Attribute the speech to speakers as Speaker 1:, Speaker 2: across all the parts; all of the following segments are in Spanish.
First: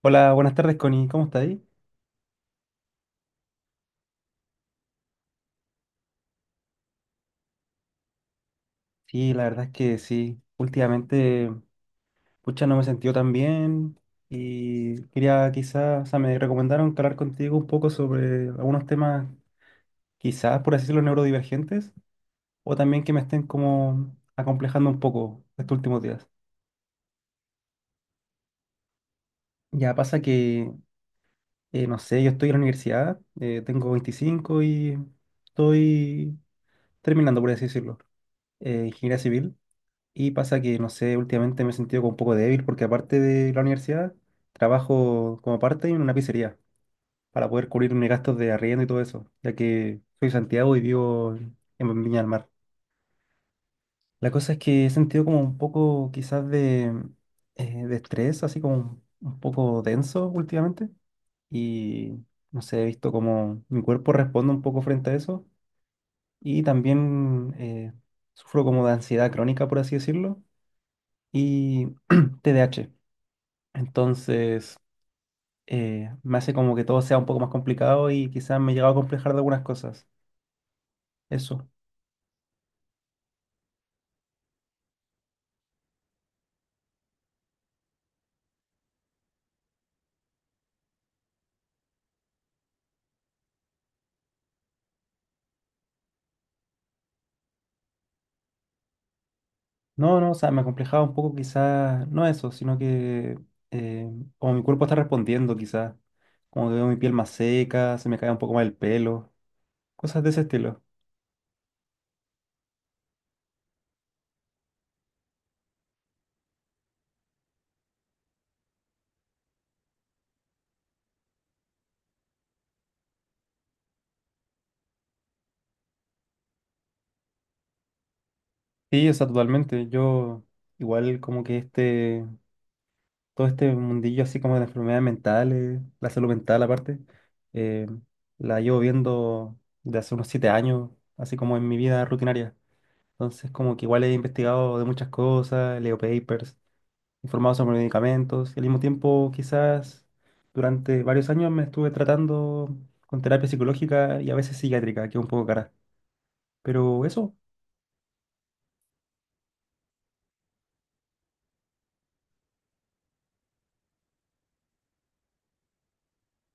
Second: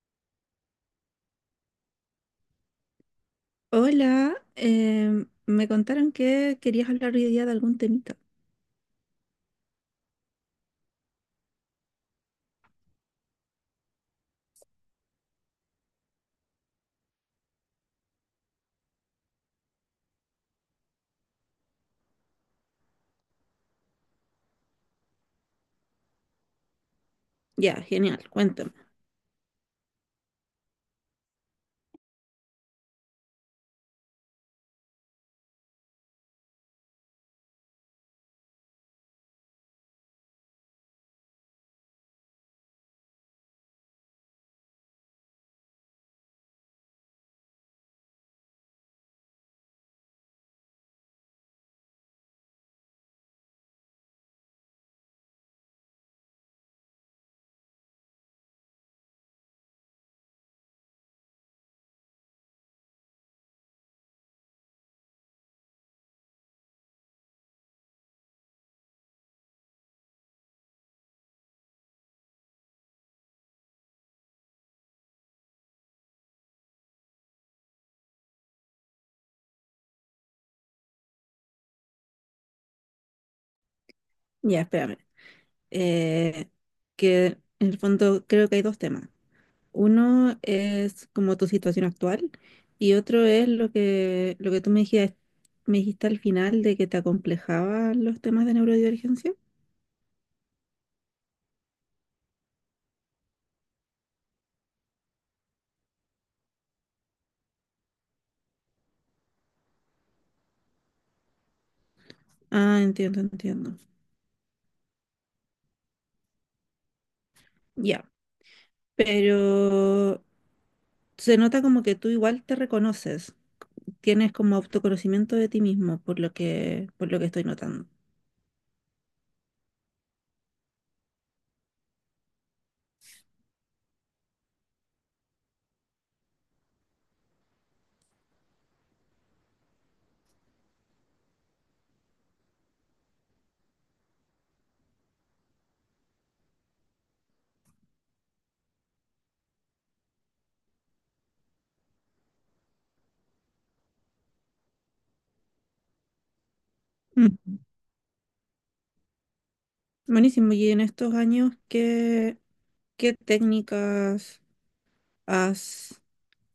Speaker 1: Hola, buenas tardes, Connie. ¿Cómo estás ahí?
Speaker 2: Hola, me contaron que querías hablar hoy día de algún temita.
Speaker 1: Sí, la verdad es que sí. Últimamente, pucha, no me he sentido tan bien y quería quizás, o sea, me recomendaron que hablar contigo un poco sobre algunos temas, quizás, por así decirlo, neurodivergentes o también que me estén como acomplejando un poco estos últimos días.
Speaker 2: Ya, genial, cuéntame.
Speaker 1: Ya pasa que, no sé, yo estoy en la universidad, tengo 25 y estoy terminando, por así decirlo, ingeniería civil. Y pasa que, no sé, últimamente me he sentido como un poco débil porque aparte de la universidad, trabajo como parte en una pizzería para poder cubrir mis gastos de arriendo y todo eso, ya que soy de Santiago y vivo en Viña del Mar. La cosa es que he sentido como un poco quizás de estrés, así como un poco denso últimamente. Y no sé, he visto como mi cuerpo responde un poco frente a eso. Y también sufro como de ansiedad crónica, por así decirlo, y TDAH. Entonces, me hace como que todo sea un poco más complicado y quizás me he llegado a complejar de algunas cosas. Eso.
Speaker 2: Ya, espérame. Eh, que en el fondo creo que hay dos temas. Uno es como tu situación actual y otro es lo que tú me dijiste al final de que te acomplejaban los temas de neurodivergencia.
Speaker 1: No, no, o sea, me complejaba un poco quizás, no eso, sino que eh, como mi cuerpo está respondiendo quizás, como que veo mi piel más seca, se me cae un poco más el pelo, cosas de ese estilo.
Speaker 2: Ah, entiendo, entiendo. Ya, pero se nota como que tú igual te reconoces. Tienes como autoconocimiento de ti mismo, por lo que estoy notando.
Speaker 1: Sí, o sea, totalmente. Yo igual como que este... todo este mundillo así como de las enfermedades mentales, la salud mental aparte, eh, la llevo viendo de hace unos 7 años, así como en mi vida rutinaria. Entonces, como que igual he investigado de muchas cosas, leo papers, informado sobre medicamentos, y al mismo tiempo quizás durante varios años me estuve tratando con terapia psicológica y a veces psiquiátrica, que es un poco cara. Pero eso,
Speaker 2: Mm. Buenísimo. Y en estos años, ¿qué técnicas has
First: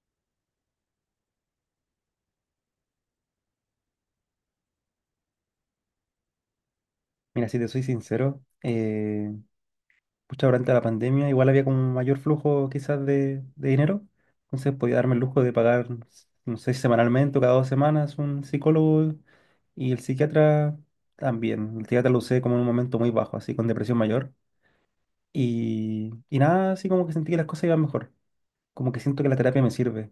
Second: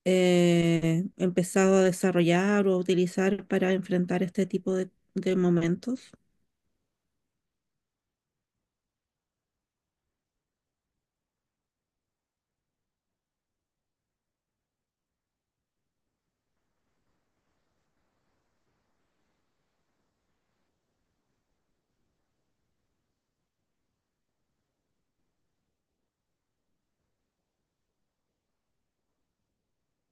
Speaker 2: empezado a desarrollar o a utilizar para enfrentar este tipo de momentos?
Speaker 1: mira, si te soy sincero, pucha, durante la pandemia igual había como un mayor flujo quizás de dinero, entonces podía darme el lujo de pagar, no sé, semanalmente o cada 2 semanas un psicólogo y el psiquiatra también. El psiquiatra lo usé como en un momento muy bajo, así con depresión mayor y nada, así como que sentí que las cosas iban mejor, como que siento que la terapia me sirve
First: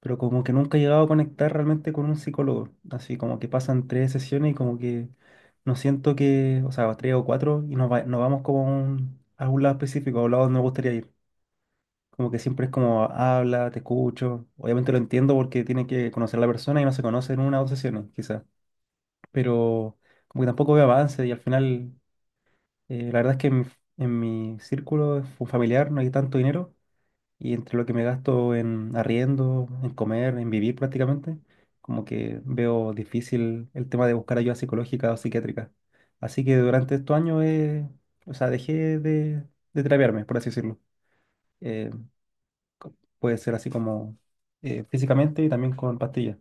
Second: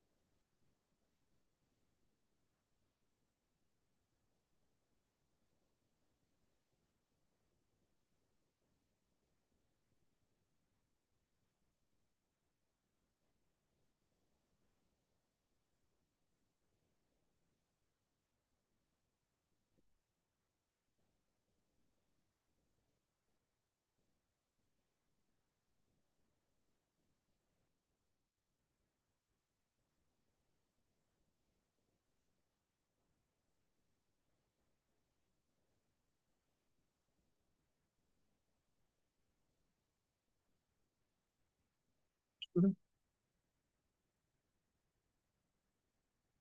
Speaker 1: pero como que nunca he llegado a conectar realmente con un psicólogo. Así como que pasan tres sesiones y como que no siento que, o sea, tres o cuatro y nos, nos vamos como a algún lado específico, a un lado donde me gustaría ir. Como que siempre es como habla, te escucho. Obviamente lo entiendo porque tiene que conocer a la persona y no se conoce en una o dos sesiones, quizás. Pero como que tampoco veo avance y al final, la verdad es que en mi círculo familiar no hay tanto dinero. Y entre lo que me gasto en arriendo, en comer, en vivir prácticamente, como que veo difícil el tema de buscar ayuda psicológica o psiquiátrica. Así que durante estos años, o sea, dejé de terapiarme, por así decirlo. Eh, Puede ser así como físicamente y también con pastillas.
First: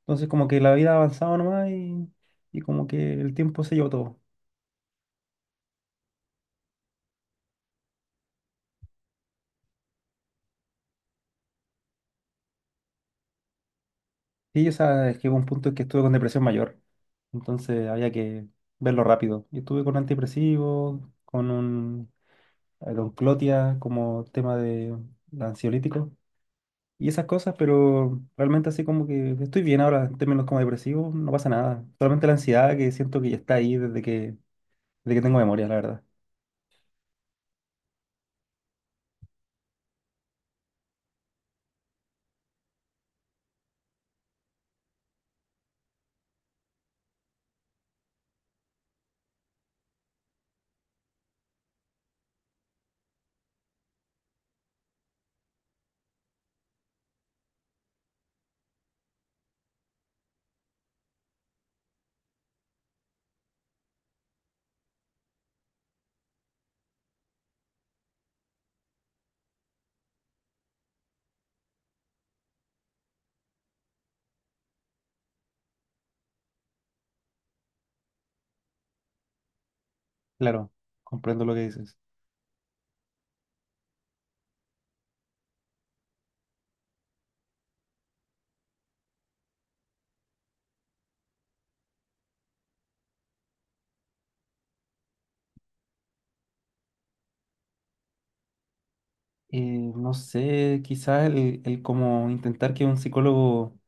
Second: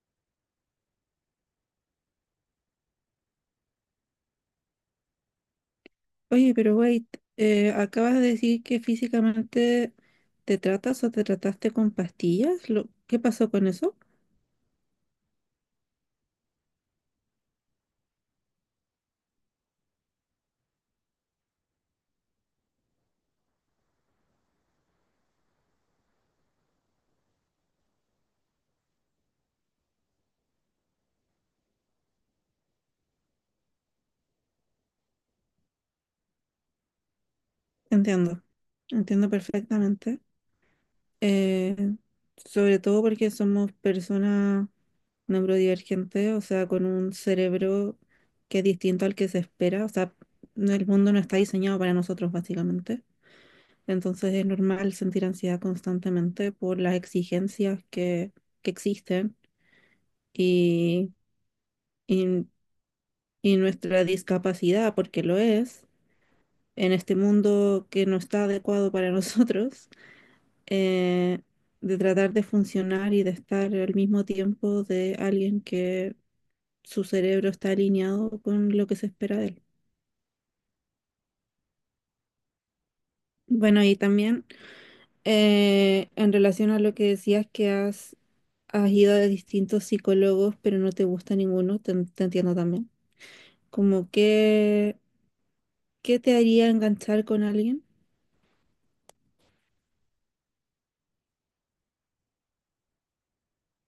Speaker 1: Entonces como que la vida ha avanzado nomás y como que el tiempo se llevó todo.
Speaker 2: Oye, pero wait, acabas de decir que físicamente te tratas o te trataste con pastillas. ¿Qué pasó con eso?
Speaker 1: Sí, o sea, es que hubo un punto en que estuve con depresión mayor, entonces había que verlo rápido. Y estuve con antidepresivos, con un con Clotia como tema de ansiolítico y esas cosas, pero realmente así como que estoy bien ahora en términos como depresivos, no pasa nada. Solamente la ansiedad que siento que ya está ahí desde que tengo memoria, la verdad.
Speaker 2: Entiendo, entiendo perfectamente. Eh, sobre todo porque somos personas neurodivergentes, o sea, con un cerebro que es distinto al que se espera, o sea, el mundo no está diseñado para nosotros básicamente. Entonces es normal sentir ansiedad constantemente por las exigencias que existen y, y, y nuestra discapacidad, porque lo es, en este mundo que no está adecuado para nosotros eh, de tratar de funcionar y de estar al mismo tiempo de alguien que su cerebro está alineado con lo que se espera de él.
Speaker 1: Claro, comprendo lo que dices.
Speaker 2: Bueno, y también en relación a lo que decías que has ido a distintos psicólogos, pero no te gusta ninguno, te entiendo también. Como que, ¿qué te haría enganchar con alguien?
Speaker 1: No sé, quizás el como intentar que un psicólogo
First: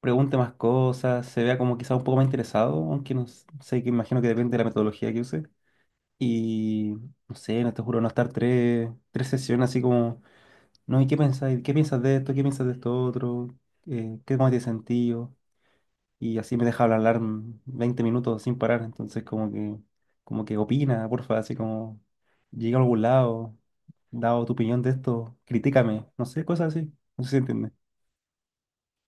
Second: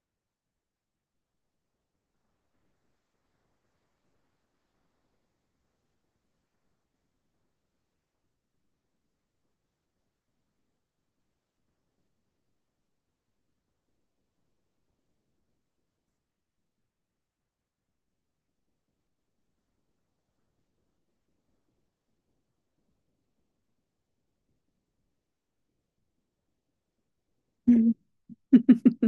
Speaker 1: pregunte más cosas, se vea como quizá un poco más interesado, aunque no s- sé, que imagino que depende de la metodología que use. Y no sé, no te juro, no estar tres sesiones así como, no, ¿y qué pensáis? ¿Qué piensas de esto? ¿Qué piensas de esto otro? ¿Qué más tiene sentido? Y así me deja hablar 20 minutos sin parar, entonces como que opina, porfa, así como, llega a algún lado, dado tu opinión de esto, critícame, no sé, cosas así, no sé si entiende.
Speaker 2: Ujú.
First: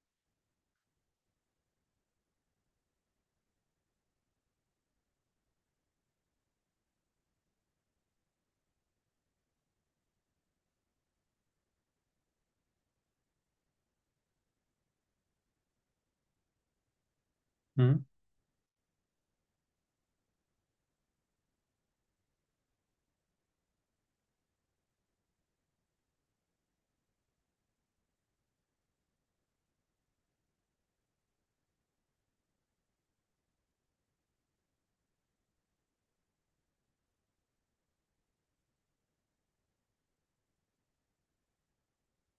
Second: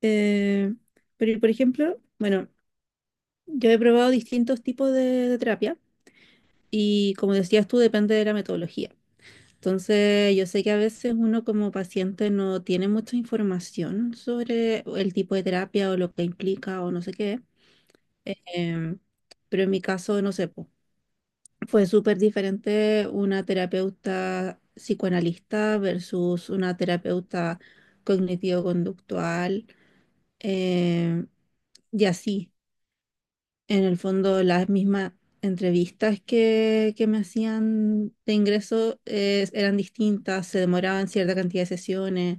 Speaker 2: Eh, pero, por ejemplo, bueno, yo he probado distintos tipos de terapia. Y como decías tú, depende de la metodología. Entonces, yo sé que a veces uno como paciente no tiene mucha información sobre el tipo de terapia o lo que implica o no sé qué. Em, pero en mi caso, no sé, po, fue súper diferente una terapeuta psicoanalista versus una terapeuta cognitivo-conductual. em, y así. En el fondo, las mismas entrevistas que me hacían de ingreso eran distintas, se demoraban cierta cantidad de sesiones.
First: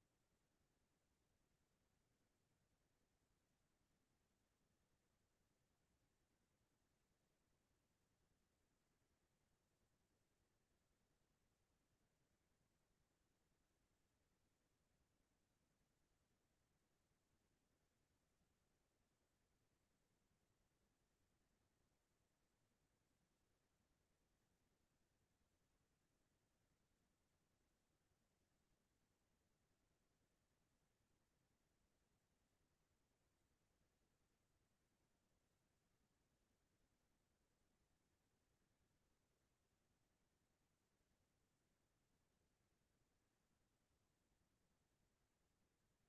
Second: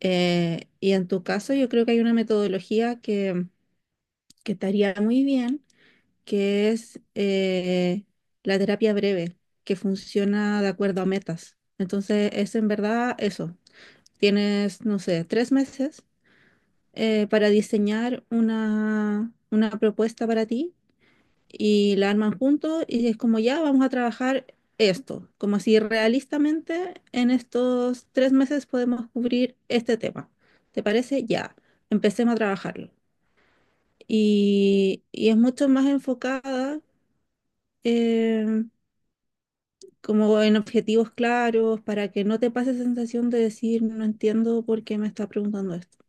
Speaker 2: Y en tu caso, yo creo que hay una metodología que te haría muy bien, que es la terapia breve, que funciona de acuerdo a metas. Entonces, es en verdad eso. Tienes, no sé, tres meses para diseñar una propuesta para ti y la arman juntos y es como ya vamos a trabajar esto, como si realistamente en estos tres meses podemos cubrir este tema. ¿Te parece? Ya, empecemos a trabajarlo. Y es mucho más enfocada eh, como en objetivos claros para que no te pase esa sensación de decir no entiendo por qué me está preguntando esto.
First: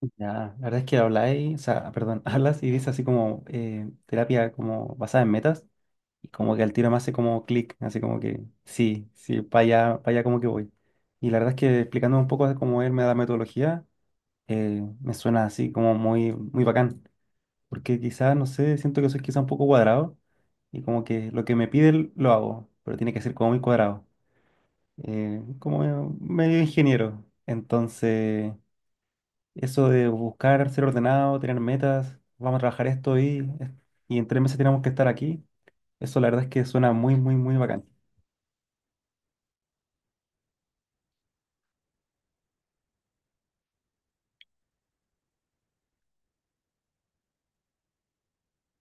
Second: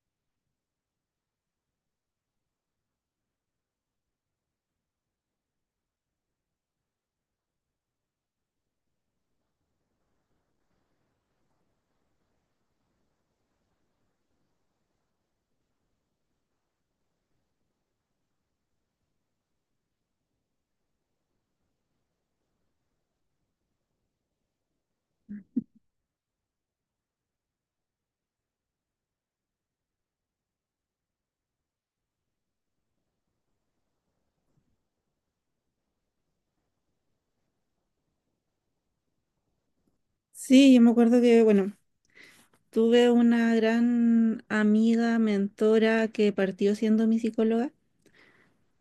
Speaker 1: Ya, la verdad es que habláis, o sea, perdón, hablas y dices así como terapia como basada en metas y como que al tiro me hace como clic, así como que sí, sí, para allá como que voy. Y la verdad es que explicándome un poco de cómo él me la metodología, me suena así como muy, muy bacán, porque quizás, no sé, siento que soy quizás un poco cuadrado y como que lo que me pide lo hago, pero tiene que ser como muy cuadrado, como medio ingeniero. Entonces... Eso de buscar ser ordenado, tener metas, vamos a trabajar esto y en 3 meses tenemos que estar aquí. Eso la verdad es que suena muy, muy, muy bacán.
Speaker 2: Sí, yo me acuerdo que, bueno, tuve una gran amiga, mentora que partió siendo mi psicóloga.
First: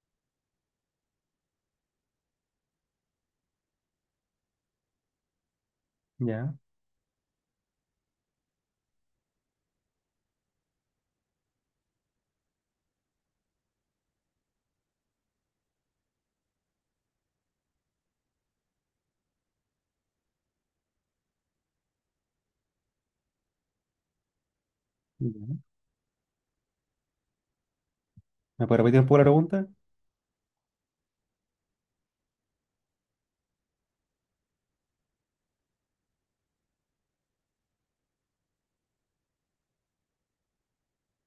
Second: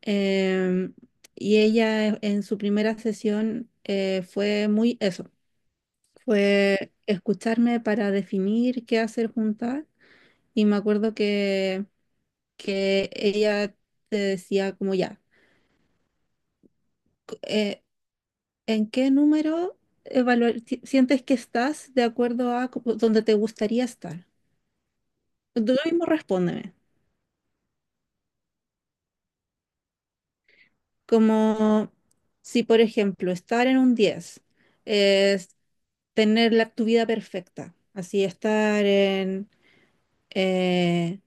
Speaker 2: Em, y ella en su primera sesión fue muy eso,
Speaker 1: Ya,
Speaker 2: fue escucharme para definir qué hacer juntas. Y me acuerdo que ella te decía como ya, cu- eh, ¿en qué número sientes que estás de acuerdo a donde te gustaría estar?
Speaker 1: ya.
Speaker 2: Tú mismo respóndeme.
Speaker 1: ¿Me puede repetir un poco la pregunta?
Speaker 2: Como si, por ejemplo, estar en un 10 es tener tu vida perfecta, así estar eh,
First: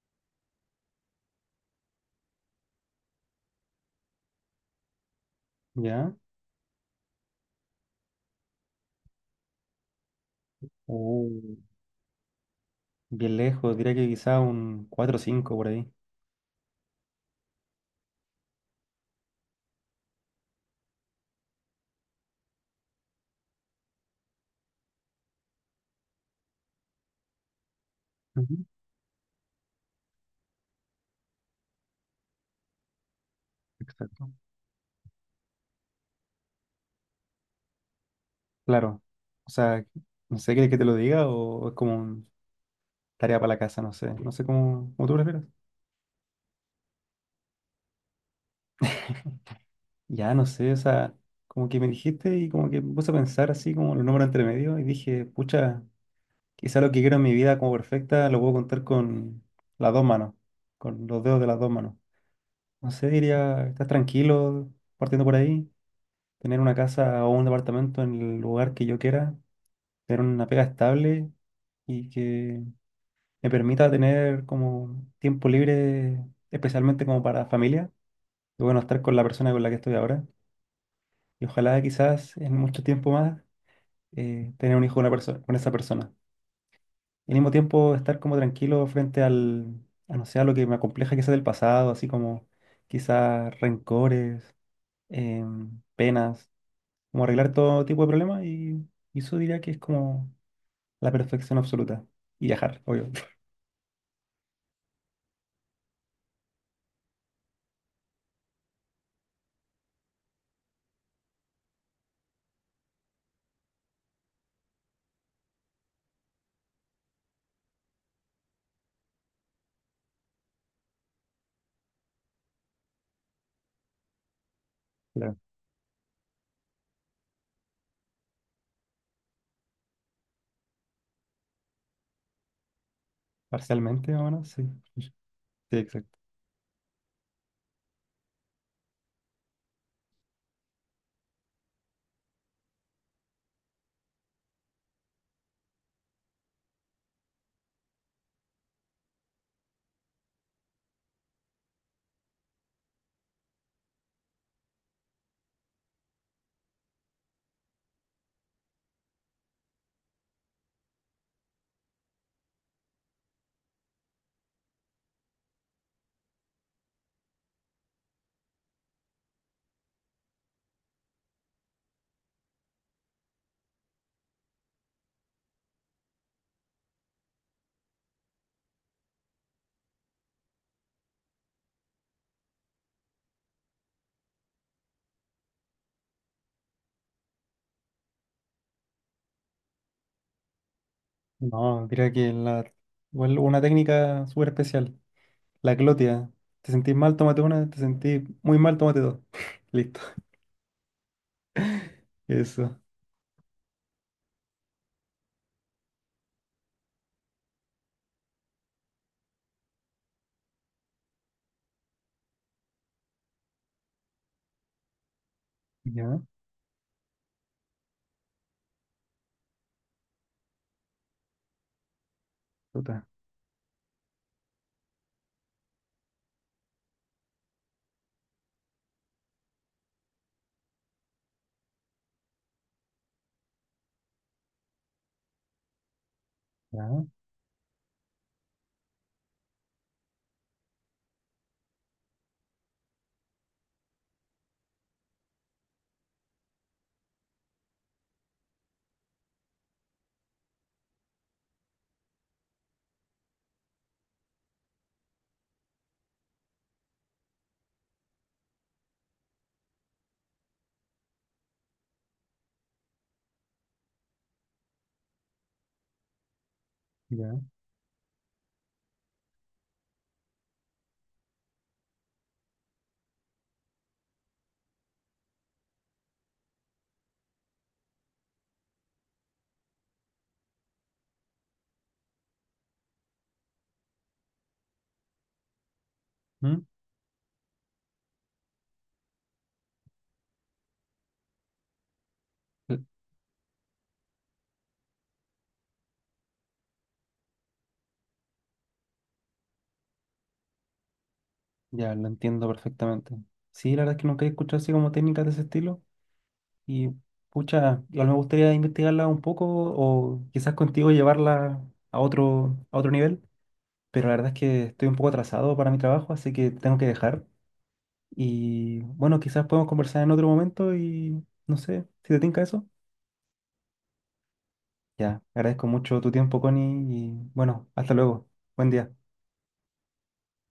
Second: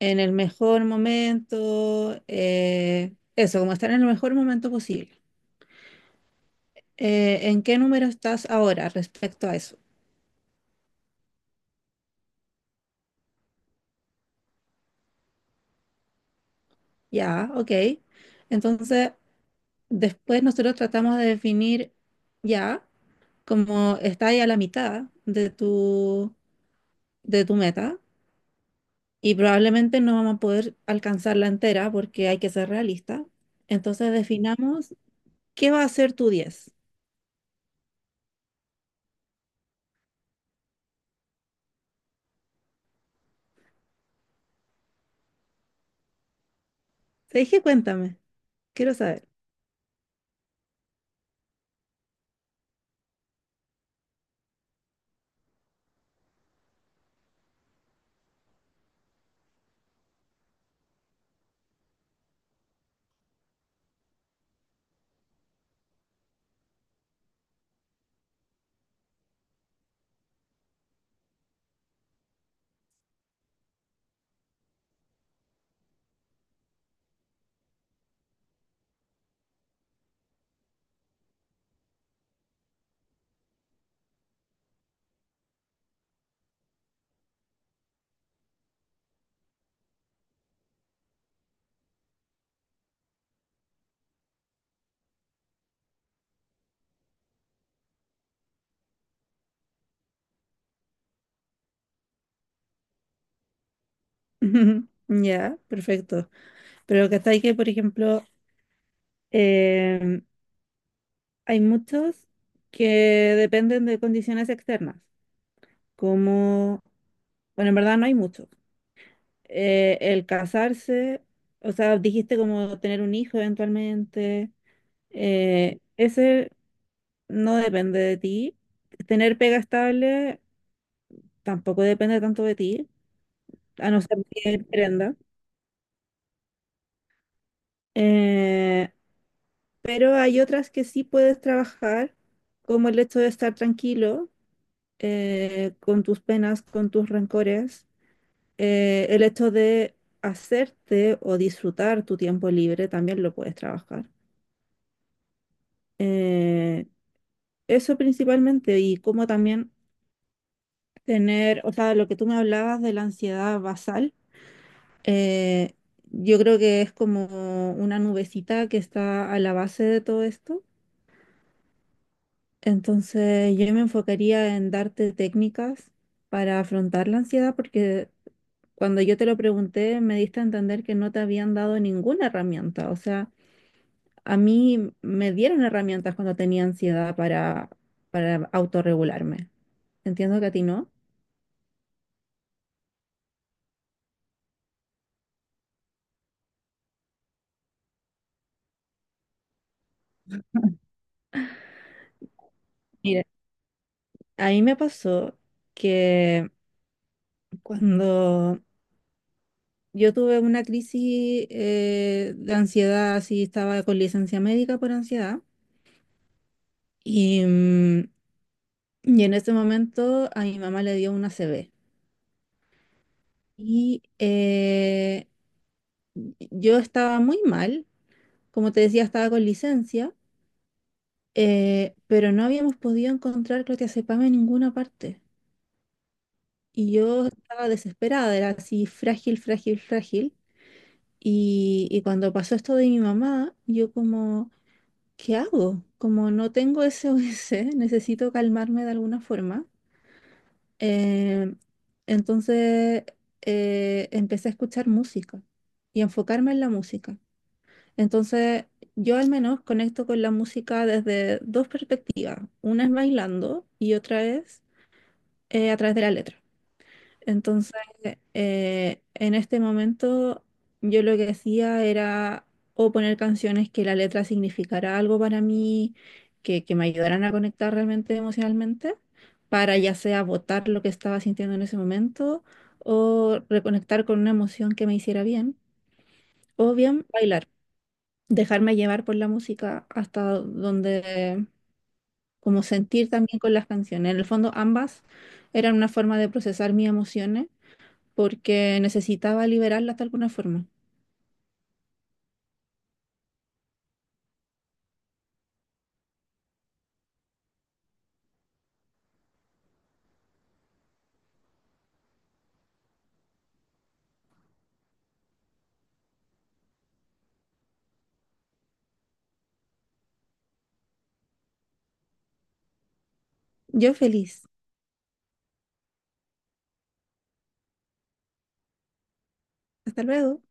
Speaker 2: en el mejor momento, eso, como estar en el mejor momento posible.
Speaker 1: Ya.
Speaker 2: ¿En qué número estás ahora respecto a eso?
Speaker 1: Oh, bien lejos, diría que quizá un 4 o 5 por ahí.
Speaker 2: Ya, ok. Entonces, después nosotros tratamos de definir ya como está ahí a la mitad de tu meta
Speaker 1: Ujú.
Speaker 2: y probablemente no vamos a poder alcanzarla entera porque hay que ser realista. Entonces
Speaker 1: Exacto.
Speaker 2: definamos qué va a ser tu diez.
Speaker 1: Claro. O sea, no sé, ¿quieres que te lo diga o es como un tarea para la casa? No sé. No sé cómo, cómo tú prefieres.
Speaker 2: Te dije, cuéntame, quiero saber.
Speaker 1: Ya, no sé, o sea, como que me dijiste y como que me puse a pensar así como los números entre medio y dije, pucha. Quizá lo que quiero en mi vida como perfecta lo puedo contar con las dos manos, con los dedos de las dos manos. No sé, diría, estás tranquilo partiendo por ahí, tener una casa o un departamento en el lugar que yo quiera, tener una pega estable y que me permita tener como tiempo libre, especialmente como para familia. Y bueno, estar con la persona con la que estoy ahora. Y ojalá quizás en mucho tiempo más tener un hijo con, una persona, con esa persona. Y al mismo tiempo estar como tranquilo frente al, a no sé, a lo que me acompleja quizás del pasado, así como quizás rencores, penas, como arreglar todo tipo de problemas y eso diría que es como la perfección absoluta. Y viajar, obvio.
Speaker 2: Ya, perfecto. Pero que hasta ahí que, por ejemplo, em, hay muchos que dependen de condiciones externas, como, bueno, en verdad no hay muchos. El casarse, o sea, dijiste como tener un hijo eventualmente.
Speaker 1: Claro.
Speaker 2: Ese no depende de ti. Tener pega estable tampoco depende tanto de ti, a no
Speaker 1: Parcialmente,
Speaker 2: ser
Speaker 1: más o menos,
Speaker 2: que
Speaker 1: sí. Sí,
Speaker 2: emprenda.
Speaker 1: exacto.
Speaker 2: Eh, pero hay otras que sí puedes trabajar, como el hecho de estar tranquilo con tus penas, con tus rencores. El hecho de hacerte o disfrutar tu tiempo libre también lo puedes trabajar. Eh, eso principalmente y como también tener, o sea, lo que tú me hablabas de la ansiedad basal. Eh, yo creo que es como una nubecita que está a la base de todo esto. Entonces yo me enfocaría en darte técnicas para afrontar la ansiedad porque cuando yo te lo pregunté me diste a entender que no te habían dado ninguna herramienta. O sea, a mí me dieron herramientas cuando tenía ansiedad para autorregularme. Entiendo que a ti no.
Speaker 1: No, diría que la, igual una técnica súper especial, la glotia. Te sentís mal, tómate una, te sentís muy mal, tómate dos. Listo. Eso.
Speaker 2: Mira, a mí me pasó que cuando yo tuve una crisis de ansiedad, así estaba con licencia médica por ansiedad.
Speaker 1: Ya,
Speaker 2: Y, mm, y en ese momento a mi mamá le dio una CB.
Speaker 1: puta.
Speaker 2: Y yo estaba muy mal, como te decía, estaba con licencia, pero no habíamos podido encontrar clonazepam en ninguna parte.
Speaker 1: Ya,
Speaker 2: Y yo estaba desesperada, era así frágil, frágil, frágil. Y cuando pasó esto de mi mamá, yo como... ¿Qué hago? Como no tengo S o SOS, necesito calmarme de alguna forma. Eh, entonces empecé a escuchar música y enfocarme en la música. Entonces yo al menos conecto con la música desde dos perspectivas. Una es bailando y otra es a través de la letra.
Speaker 1: ya.
Speaker 2: Entonces, en este momento yo lo que hacía era o poner canciones que la letra significara algo para mí, que me ayudaran a conectar realmente emocionalmente, para ya sea botar lo que estaba sintiendo en ese momento o reconectar con una emoción que me hiciera bien,
Speaker 1: ¿Mm?
Speaker 2: o bien bailar, dejarme llevar por la música hasta donde, como
Speaker 1: Eh,
Speaker 2: sentir también con las canciones. En el fondo, ambas eran una forma de procesar mis emociones porque necesitaba liberarlas de alguna forma.
Speaker 1: Ya, lo entiendo perfectamente. Sí, la verdad es que nunca he escuchado así como técnicas de ese estilo. Y pucha, igual me gustaría investigarla un poco o quizás contigo llevarla a otro nivel. Pero la verdad es que estoy un poco atrasado para mi trabajo, así que tengo que dejar. Y bueno, quizás podemos conversar en otro momento y no sé si te tinca eso.
Speaker 2: Yo feliz.
Speaker 1: Ya, agradezco mucho tu tiempo, Connie, y bueno, hasta luego. Buen día.
Speaker 2: Hasta luego.